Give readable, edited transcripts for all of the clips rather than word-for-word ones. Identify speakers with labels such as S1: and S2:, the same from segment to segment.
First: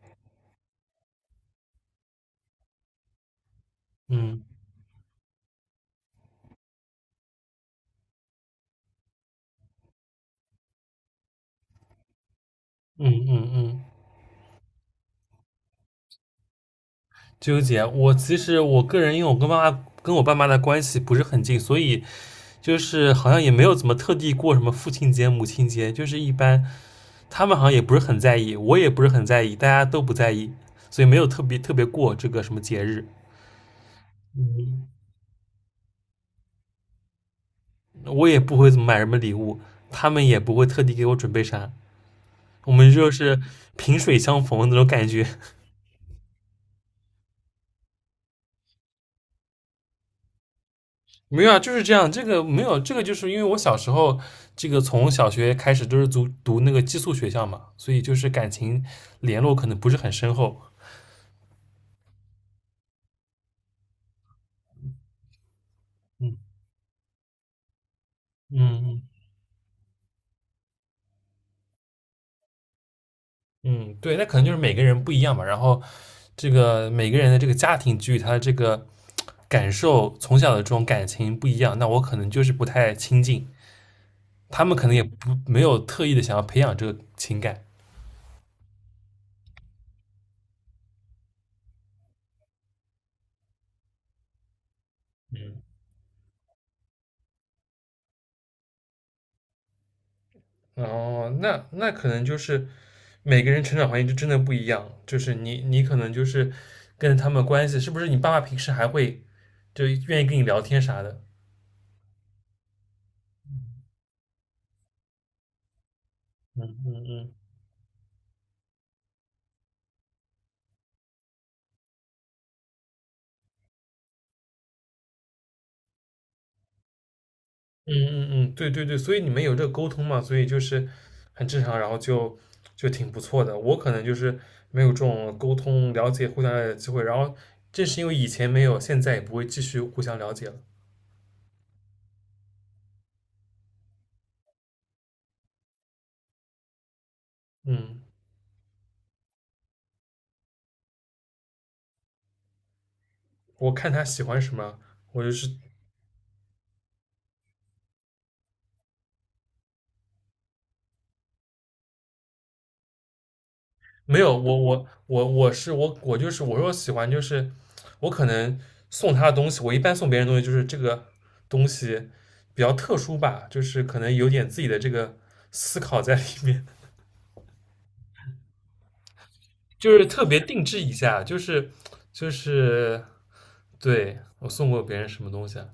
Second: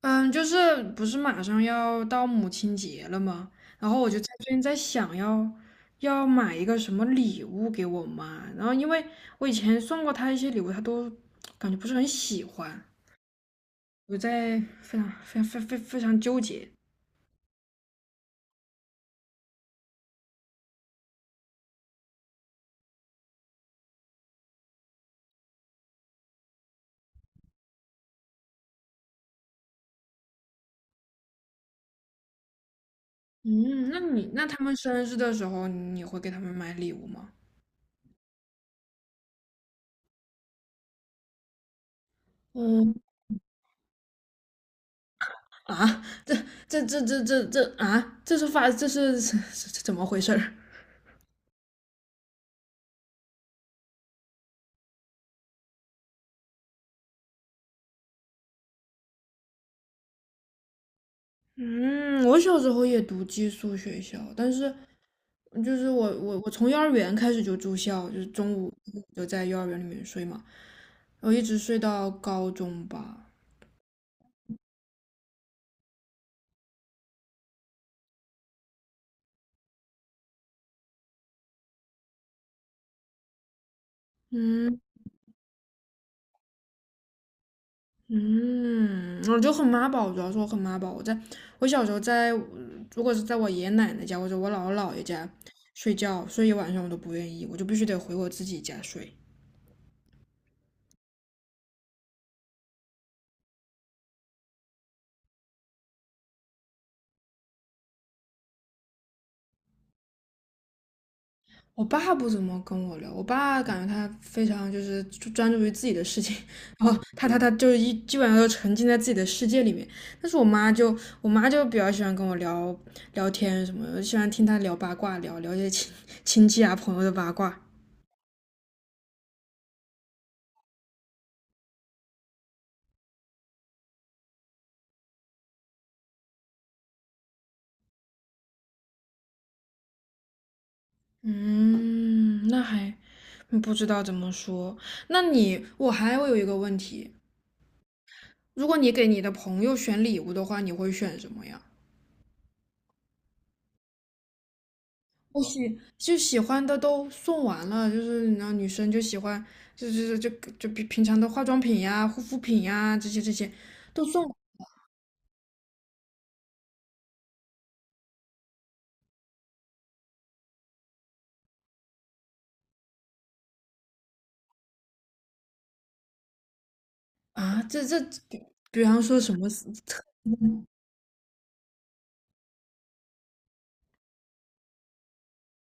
S1: 嗯，就是不是马上要到母亲节了吗？然后我就在
S2: 嗯
S1: 最近在想要买一个什么礼物给我妈，然后因为我以前送过她一些礼物，她都感觉不是很喜欢，
S2: 嗯嗯嗯，
S1: 我在非常非常非常纠结。
S2: 纠结。其实我个人，因为我跟我爸妈的关系不是很近，所以就是好像也没有怎么特地过什么父亲节、母亲节，就是一般他们好像也不是很在意，我也不是很在意，大家都不在意，所以没有特别特别过这个什么节日。
S1: 嗯，那他们生日的时候，你会给他们买礼物吗？
S2: 我也不会怎么买什么礼物，他们也不会特地给我准备啥，我们
S1: 嗯
S2: 就是萍水相逢的那种感觉。
S1: 啊，这啊，这是 这这怎么回事儿？
S2: 没有啊，就是这样。这个没有，这个就是因为我小时候，这个从小学开始都是读那个寄宿学校嘛，所以就是感情联络可能不是很深厚。
S1: 嗯，我小时候也读寄宿学校，但是就是我
S2: 嗯
S1: 我我从幼儿园开始就住校，就是中
S2: 嗯
S1: 午
S2: 嗯
S1: 就在幼儿园里面睡嘛，然后一直睡到高中吧。
S2: 嗯，对，那可能就是每个人不一样嘛。然后这个每个人的这个家庭给予他的这个感受，从小的这种感情不一样，那我可能就是不太亲近，他们
S1: 嗯
S2: 可能也不没有特意的想要培养这个情感。
S1: 嗯，我就很妈宝，主要是我很妈宝。我在我小时候在，如果是在我爷爷奶奶家或者我姥姥姥爷家睡觉，睡一晚上我都不愿意，我就必须得回我自己家睡。
S2: 哦，那可能就是每个人成长环境就真的不一样，就是你可能就是跟他们关系，是不是你爸爸平时还会就愿意跟你聊天啥的？
S1: 我爸不怎么跟我聊，我爸感觉他非常就是专注于自己的事情，
S2: 嗯
S1: 然后
S2: 嗯
S1: 他
S2: 嗯
S1: 他他就是一基本上都沉浸在自己的世界里面。但是我妈就比较喜欢跟我聊天什么的，喜欢听她聊八卦，聊聊一些亲戚啊朋友的八卦。
S2: 嗯嗯嗯，对对对，所以你们有这个沟通嘛，所以就是很正常，然后就挺不错的。我可能就是没有这种沟通、了解、互相了解的机会，然后正是因为以前没有，现在也不会继续互相了解了。
S1: 嗯，那还嗯不知道怎么说。那你我还会有一个问题，
S2: 嗯，
S1: 如果你给你的朋友选礼物的话，你会选什么呀？
S2: 我看他喜欢什么，我就
S1: 我
S2: 是
S1: 喜就喜欢的都送完了，就是然后女生就喜欢，就比平常的化妆品呀、护肤品呀这些这些都
S2: 没
S1: 送
S2: 有，我是我就是我说喜欢就是我可能送他的东西，我一般送别人的东西就是这个东西比较特殊吧，就是可能有点自己的这个思考在里面，
S1: 啊，这这比比方说什么
S2: 就
S1: 特
S2: 是特别定制一下，就是就是对我送过别人什么东西啊，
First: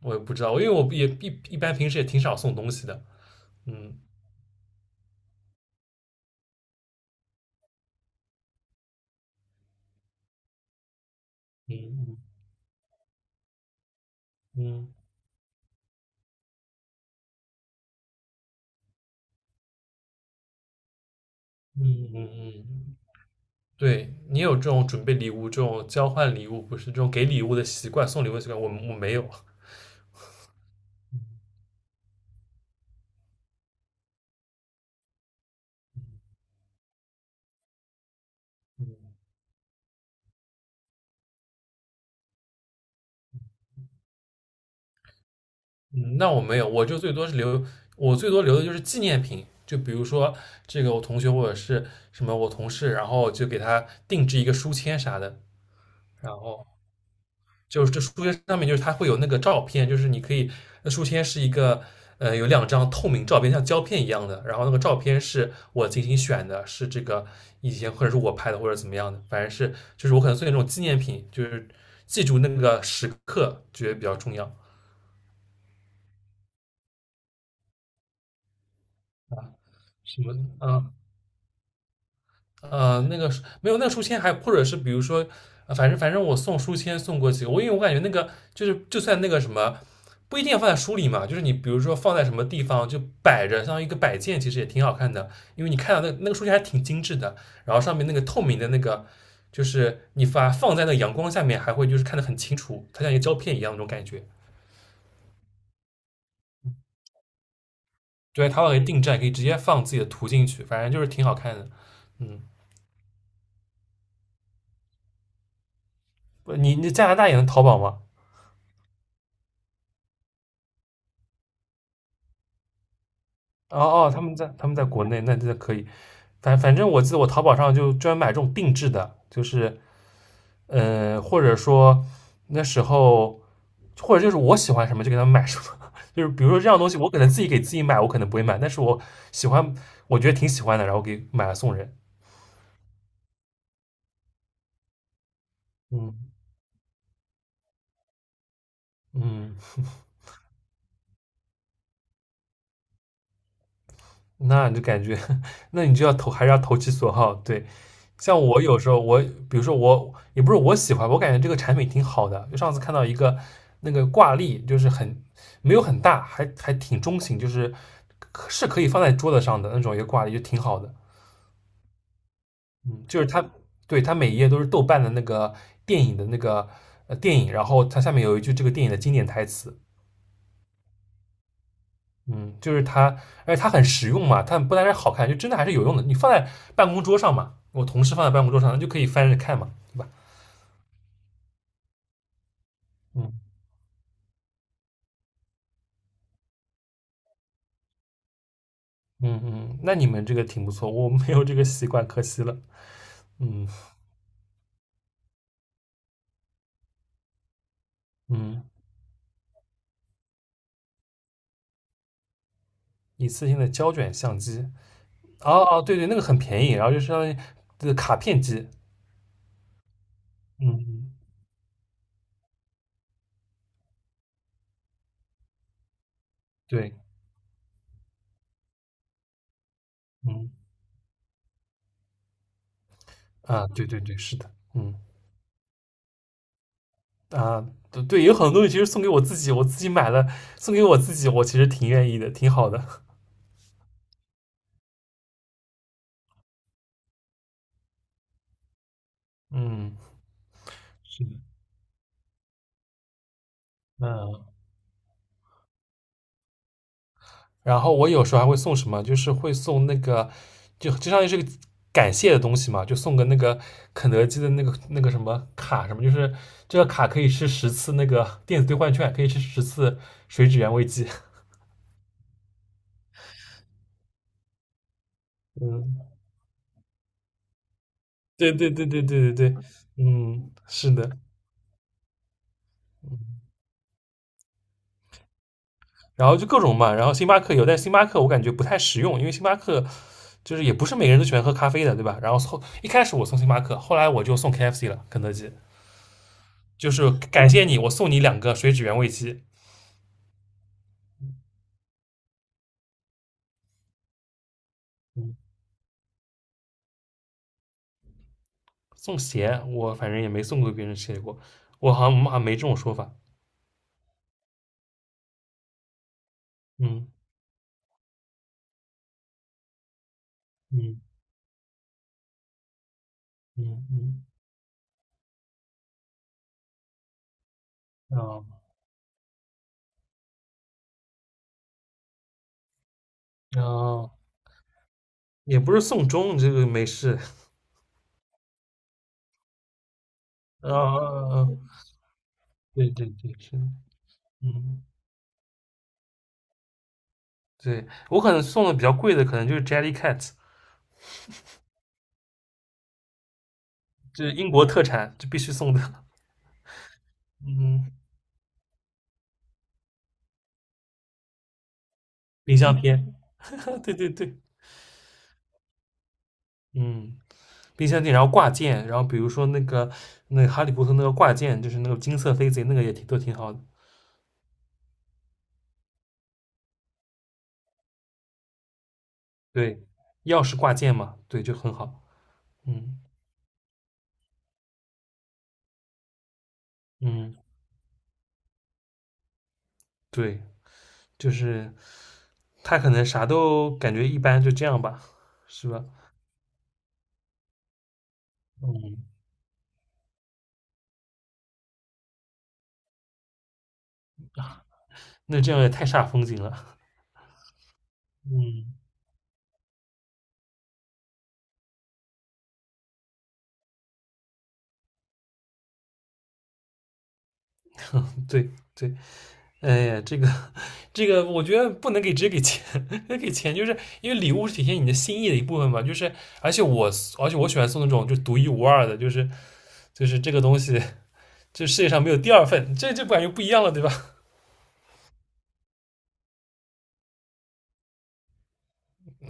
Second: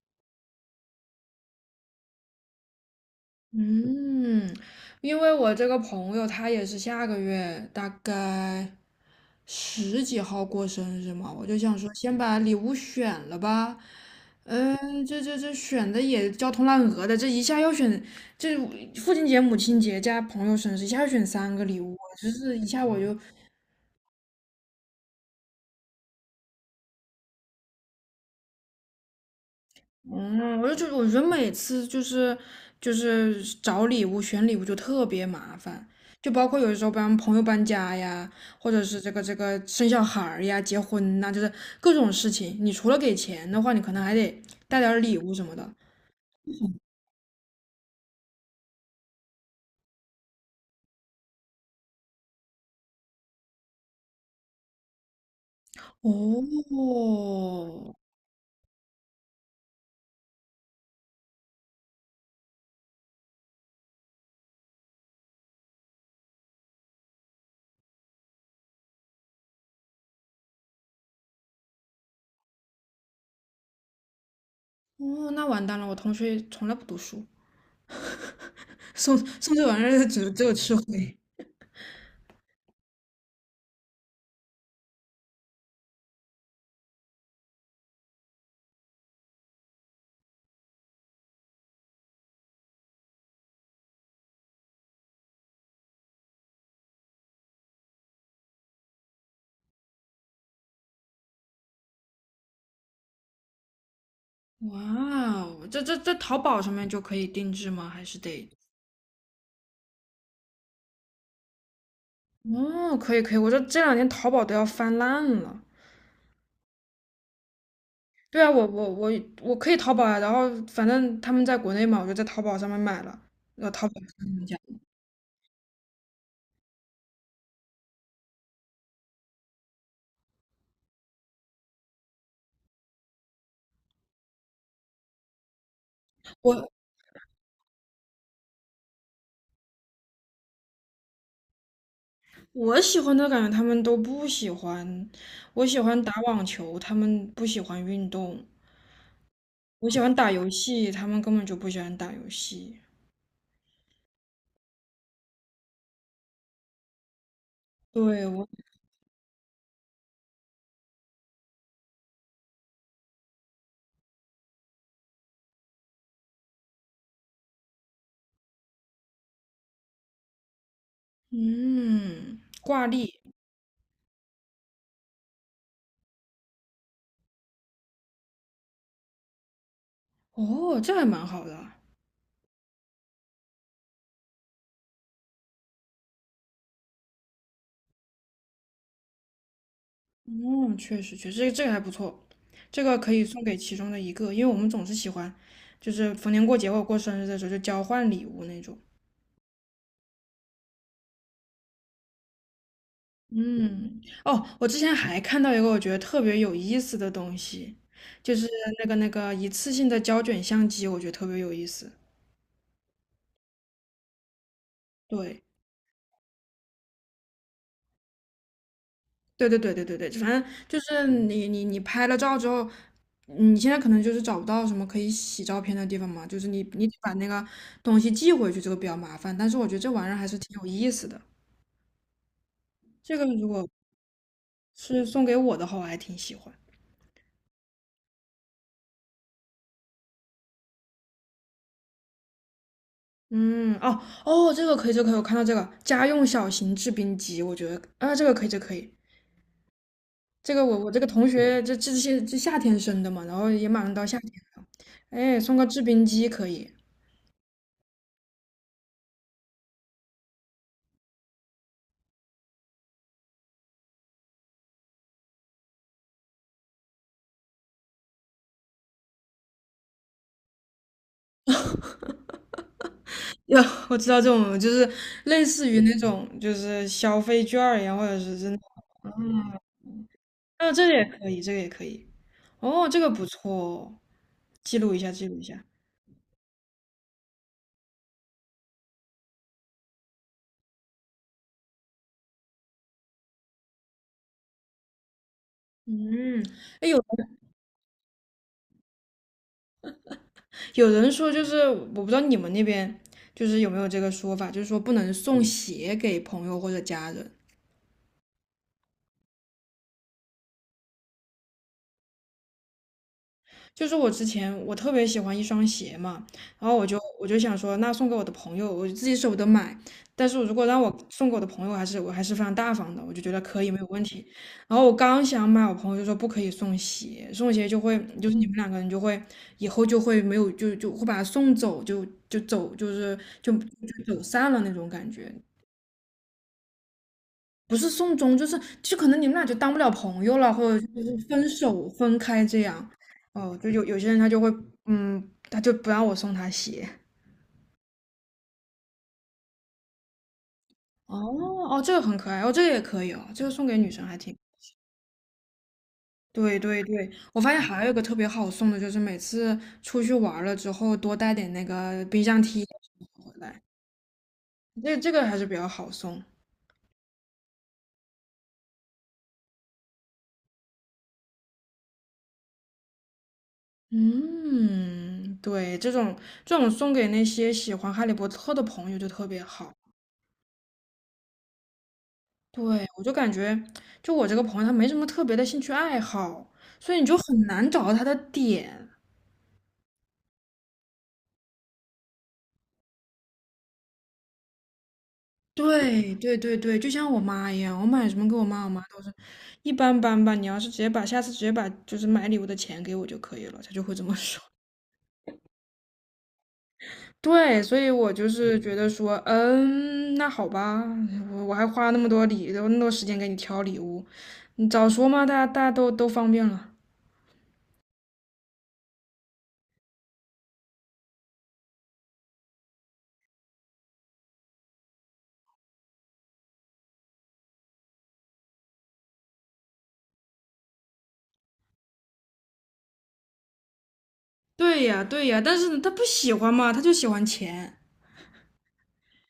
S2: 我也不知道，因为我也一般平时也挺少送东西的，嗯
S1: 嗯，因为我这个朋友他也是下个月大概十几号过生日嘛，我就想说先
S2: 嗯
S1: 把礼物选了吧。
S2: 嗯
S1: 嗯，这选的也焦头烂额的，这一下要选，这父亲节、母亲节加朋友生日，一下要选三个礼
S2: 嗯
S1: 物，
S2: 嗯
S1: 就
S2: 嗯
S1: 是
S2: 嗯，
S1: 一下
S2: 嗯
S1: 我就
S2: 对你有这种准备礼物、这种交换礼物，不是这种给礼物的习惯、送礼物的习惯，我没有。
S1: 嗯，我就觉得，我觉得每次就是就是找礼物、选礼物就特别麻烦，就包括有的时候帮朋友搬家呀，或者是这
S2: 嗯
S1: 个这个生小孩儿呀、结婚呐、就是各种事情。你除了给钱的话，你可能还得带点儿礼物什么的。
S2: 嗯，那我没有，我就最多是留，我最多留的就是纪念品，就比如说这个我同学或者是什么我同事，然后就给他定制一个书签啥的，然后
S1: 哦
S2: 就是这书签上面就是它会有那个照片，就是你可以，那书签是一个有两张透明照片，像胶片一样的，然后那个照片是我精心选的，是这个以前或者是我拍的或者怎么样的，反正是就是我可能做那种纪念品，就是记住那个时刻觉得比较重要。
S1: 哦，那完蛋了，我同学从来不读书，送这玩意儿
S2: 什
S1: 只
S2: 么？
S1: 只有吃
S2: 嗯
S1: 亏。
S2: 那个书没有那个书签还，或者是比如说，反正我送书签送过几个，我因为我感觉那个就是就算那个什么，不一定要放在书里嘛，就是你比如说放在什么地方就摆着，像一个摆件，其实也挺好看的，因为你看到那个书签还挺精致的，然后上面那个透明的那个，就是你把放在那个阳光下面，还会就是看得很清楚，它像一个胶片一样那种感觉。
S1: 哇哦，这淘宝上面就可以定制吗？还是得？
S2: 对，淘宝可以定制，可以直接放自己的图进去，反正就是挺好看的。嗯，
S1: 哦，可以可以，我这两年淘宝都要翻烂了。
S2: 不你加拿大也能淘宝吗？
S1: 对啊，我可以淘宝啊，然后反正他们在国内嘛，我就在淘宝上面买了，那
S2: 哦
S1: 淘宝
S2: 哦，他
S1: 上
S2: 们
S1: 面
S2: 在
S1: 讲，
S2: 他们在国内，那这可以。反正我记得我淘宝上就专门买这种定制的，就是或者说那时候，或者就是我喜欢什么就给他们买什么。就是比如
S1: 我
S2: 说这样东西，我可能自己给自己买，我可能不会买，但是我喜欢，我觉得挺喜欢的，然后给买了送人。
S1: 我喜欢的感觉他们都不喜欢，我喜欢打
S2: 嗯
S1: 网球，他们不喜欢运动，
S2: 嗯。
S1: 我喜欢打游戏，他们根本就不喜欢打游戏。
S2: 那你就感觉，那你就要投，还是要投其所好。对，
S1: 对，
S2: 像
S1: 我，
S2: 我有时候我，比如说我，也不是我喜欢，我感觉这个产品挺好的。就上次看到一个那个挂历，就是很没有很大，还挺中型，就是可是可以放在桌子上的那种一个挂历，就挺好的。
S1: 嗯，挂
S2: 嗯，
S1: 历，
S2: 就是它，对，它每一页都是豆瓣的那个电影的那个电影，然后它下面有一句这个电影的经典台词，
S1: 哦，这还蛮好的啊，
S2: 嗯，就是它，而且它很实用嘛，它不单是好看，就真的还是有用的。你放在办公桌上嘛，我同事放在办公桌上，那就可以翻着看嘛，对吧？
S1: 嗯，确实确实，这个这个还不错。这个可以
S2: 嗯
S1: 送给其中的一个，因为我们总是喜欢，就是逢年过节或者过生日的时候就交换礼物那种。
S2: 嗯嗯，那你们这个挺不错，我没有这个习惯，可惜了。嗯
S1: 嗯，哦，我之前还看到一个我觉得特别有意思的东西，就是
S2: 嗯，
S1: 那个一次性的胶卷相机，我觉得特别有意思。
S2: 一次性的胶卷相机，
S1: 对，
S2: 哦哦，对对，那个很便宜，然后就相当于这个卡片机。
S1: 对，反正
S2: 嗯
S1: 就是
S2: 嗯，
S1: 你拍了照之后，你现在可能就是找不到什么可以洗照片的地方嘛，就是你
S2: 对，
S1: 得把那个东西寄回去，这个比较麻烦。但是我觉得这玩意儿还是
S2: 嗯
S1: 挺有意思的。这个如果
S2: 啊，对对对，是的，嗯
S1: 是送给我的话，我还挺喜欢。
S2: 啊，对对，有很多东西其实送给我自己，我自己买了，送给我自己，我其实挺愿意的，挺好的。
S1: 嗯，哦哦，这个可以，这个可以，我看到这个家用小型制冰机，我觉得啊，这个可以，这个可以，
S2: 嗯，
S1: 这个我这个
S2: 是
S1: 同
S2: 的，
S1: 学这这些夏天生的嘛，然后也马上到夏天
S2: 嗯。
S1: 了，哎，送个制冰机可以。
S2: 然后我有时候还会送什么，就是会送那个，就相当于是个感谢的东西嘛，就送个那个肯德基的那个什么卡什么，就是这个卡可以吃十次那个电子兑换券，可以吃十次水煮原味鸡。
S1: 哟，我知道这种就是类似于那
S2: 嗯，
S1: 种就是消费券儿一样，或者是真
S2: 对
S1: 的
S2: 对对对对对
S1: 嗯，
S2: 对，嗯，
S1: 啊，这
S2: 是
S1: 个也
S2: 的，
S1: 可以，这个也可以。哦，这个不
S2: 嗯，
S1: 错哦，记录一下，记录一下。
S2: 然后就各种嘛，然后星巴克有，但星巴克我感觉不太实用，因为星巴克就是也不是每个人都喜欢喝咖啡的，对吧？然后一开始我送星巴克，后来我就送 KFC 了，肯德基。
S1: 嗯，哎
S2: 就
S1: 有
S2: 是感谢你，我送你两个水煮原味鸡。
S1: 有人说就是我不知道你们那边就是有没有这个说法，就是说不能
S2: 嗯，
S1: 送鞋给朋友或者家人。
S2: 送鞋我反正也没送过别人鞋过，我好像我们好像没这种说法。
S1: 就是我之前我特别喜欢一双鞋嘛，然后我就
S2: 嗯
S1: 我就想说，那送给我的朋友，我自己舍不得买，但是如果让我
S2: 嗯
S1: 送给我的朋友，还是我还是非常大方的，我就觉得可以没有
S2: 嗯
S1: 问
S2: 嗯，
S1: 题。然后我刚想买，我朋友就说不可以送鞋，送鞋就会就是
S2: 哦
S1: 你们两个人就会以后就会没有就会把他送走，就是
S2: 哦，
S1: 走散了那种感觉。
S2: 也不是送钟，这个没事。
S1: 不是送终，就是就可能你们俩就当不了朋友了，
S2: 啊
S1: 或者就是
S2: 啊
S1: 分
S2: 啊！
S1: 手分开这样。
S2: 对对对，
S1: 哦，
S2: 是，
S1: 就有些人他就会，
S2: 嗯，
S1: 嗯，他就不让我送他鞋。
S2: 对我可能送的比较贵的，可能就是 Jellycat，
S1: 哦哦，这个很可爱哦，这个也可以哦，这个送给女生还
S2: 就是
S1: 挺。
S2: 英国特产，就必须送的。
S1: 对对对，我发现还有
S2: 嗯，
S1: 一个特别好送的，就是每次出去玩儿了之后多带点那个冰箱
S2: 冰
S1: 贴
S2: 箱贴。
S1: 回来，
S2: 对对对，
S1: 这个还是比较好送。
S2: 嗯，冰箱店，然后挂件，然后比如说那个哈利波特那个挂件，就是那个金色飞贼，那个也挺都挺好的。
S1: 嗯，对，这种送给那些喜欢哈利波特的朋友就特别好。
S2: 对，钥匙挂件嘛，对，就很好。
S1: 对，
S2: 嗯
S1: 我就感觉，就我这个朋友，他没什么特别的兴趣爱好，所以你就
S2: 嗯，
S1: 很难找到他的点。
S2: 对，就是他可能啥都感觉一般，就这样吧，是吧？
S1: 对，就像我妈一样，我买什么给我妈，我妈都
S2: 嗯，
S1: 是一般般吧。你要是直接把下次直接把就是买礼物的钱给我就可以了，她就会这么 说。
S2: 那这样也太煞风景了。
S1: 对，所以我就是
S2: 嗯，
S1: 觉得说，嗯，那好吧，我还花那么多礼，那么多时间给你挑礼物，你早说嘛，大家都方便了。
S2: 对对，哎呀，这个，我觉得不能给直接给钱，给钱就是因为礼物是体现你的心意的一部分嘛。就是而且我而且我喜欢送那种就独一无二的，就是就是这个东西这世界上没有第二份，这感觉不一样了，对吧？
S1: 对呀，对呀，但是他不喜欢嘛，他就喜欢钱，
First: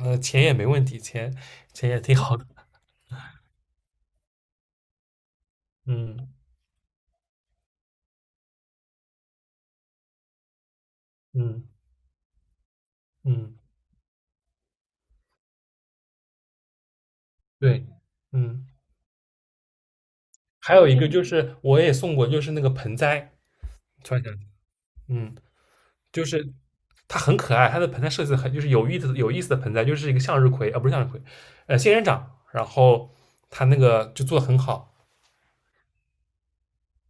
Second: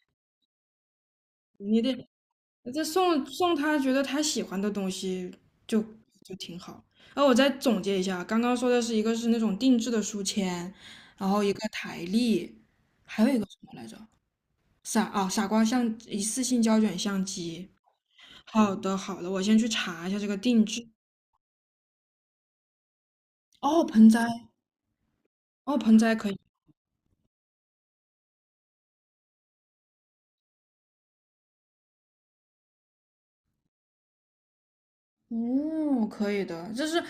S2: 钱也没问题，钱
S1: 你
S2: 钱也
S1: 得。
S2: 挺好的，
S1: 这送送他觉得他喜欢的东西就
S2: 嗯
S1: 就挺好。然后我再总结一下，刚刚说的是一个是那种定制的书签，然后一个
S2: 嗯
S1: 台历，还有一个
S2: 嗯，
S1: 什么来着？傻啊、傻瓜相一次性胶卷相机。
S2: 对，嗯，
S1: 好的好的，我先去查一下这个定
S2: 还有
S1: 制。
S2: 一个就是我也送过，就是那个盆栽，
S1: 哦，盆
S2: 突然想起，
S1: 栽，
S2: 嗯，
S1: 哦盆栽
S2: 就
S1: 可以，
S2: 是它很可爱，它的盆栽设计得很就是有意思的盆栽，就是一个向日葵啊，不是向日葵，仙人掌，然后它那个就做的很好，
S1: 哦可以的，就是。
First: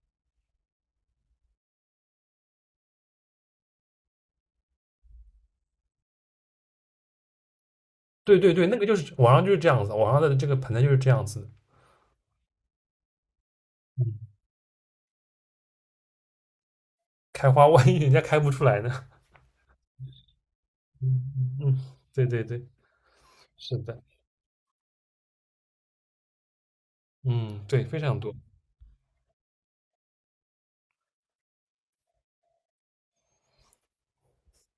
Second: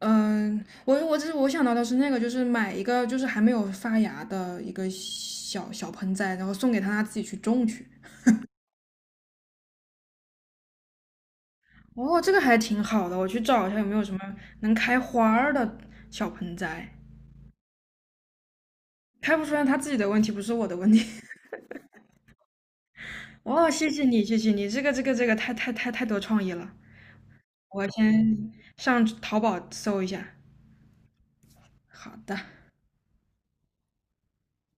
S1: 嗯，我这是我想到的是那个，就是买一个就是还没有发芽的一个小小盆栽，然后送给他，他自己去种去。
S2: 对对对，那个就是网上就是这样子，网上的这个盆栽就是这样子的
S1: 哦，这个还挺好的，我去找一下有没有什么
S2: 嗯，
S1: 能开花儿的小盆栽。
S2: 开花万一人家开不出来呢，
S1: 开不出来，他自己的问题，不是我的问题。
S2: 嗯嗯嗯，对对对。
S1: 哦，
S2: 是
S1: 谢
S2: 的，
S1: 谢你，谢谢你，这个太多创意了。
S2: 嗯，对，
S1: 我
S2: 非常
S1: 先
S2: 多。
S1: 上淘宝搜一下。好的。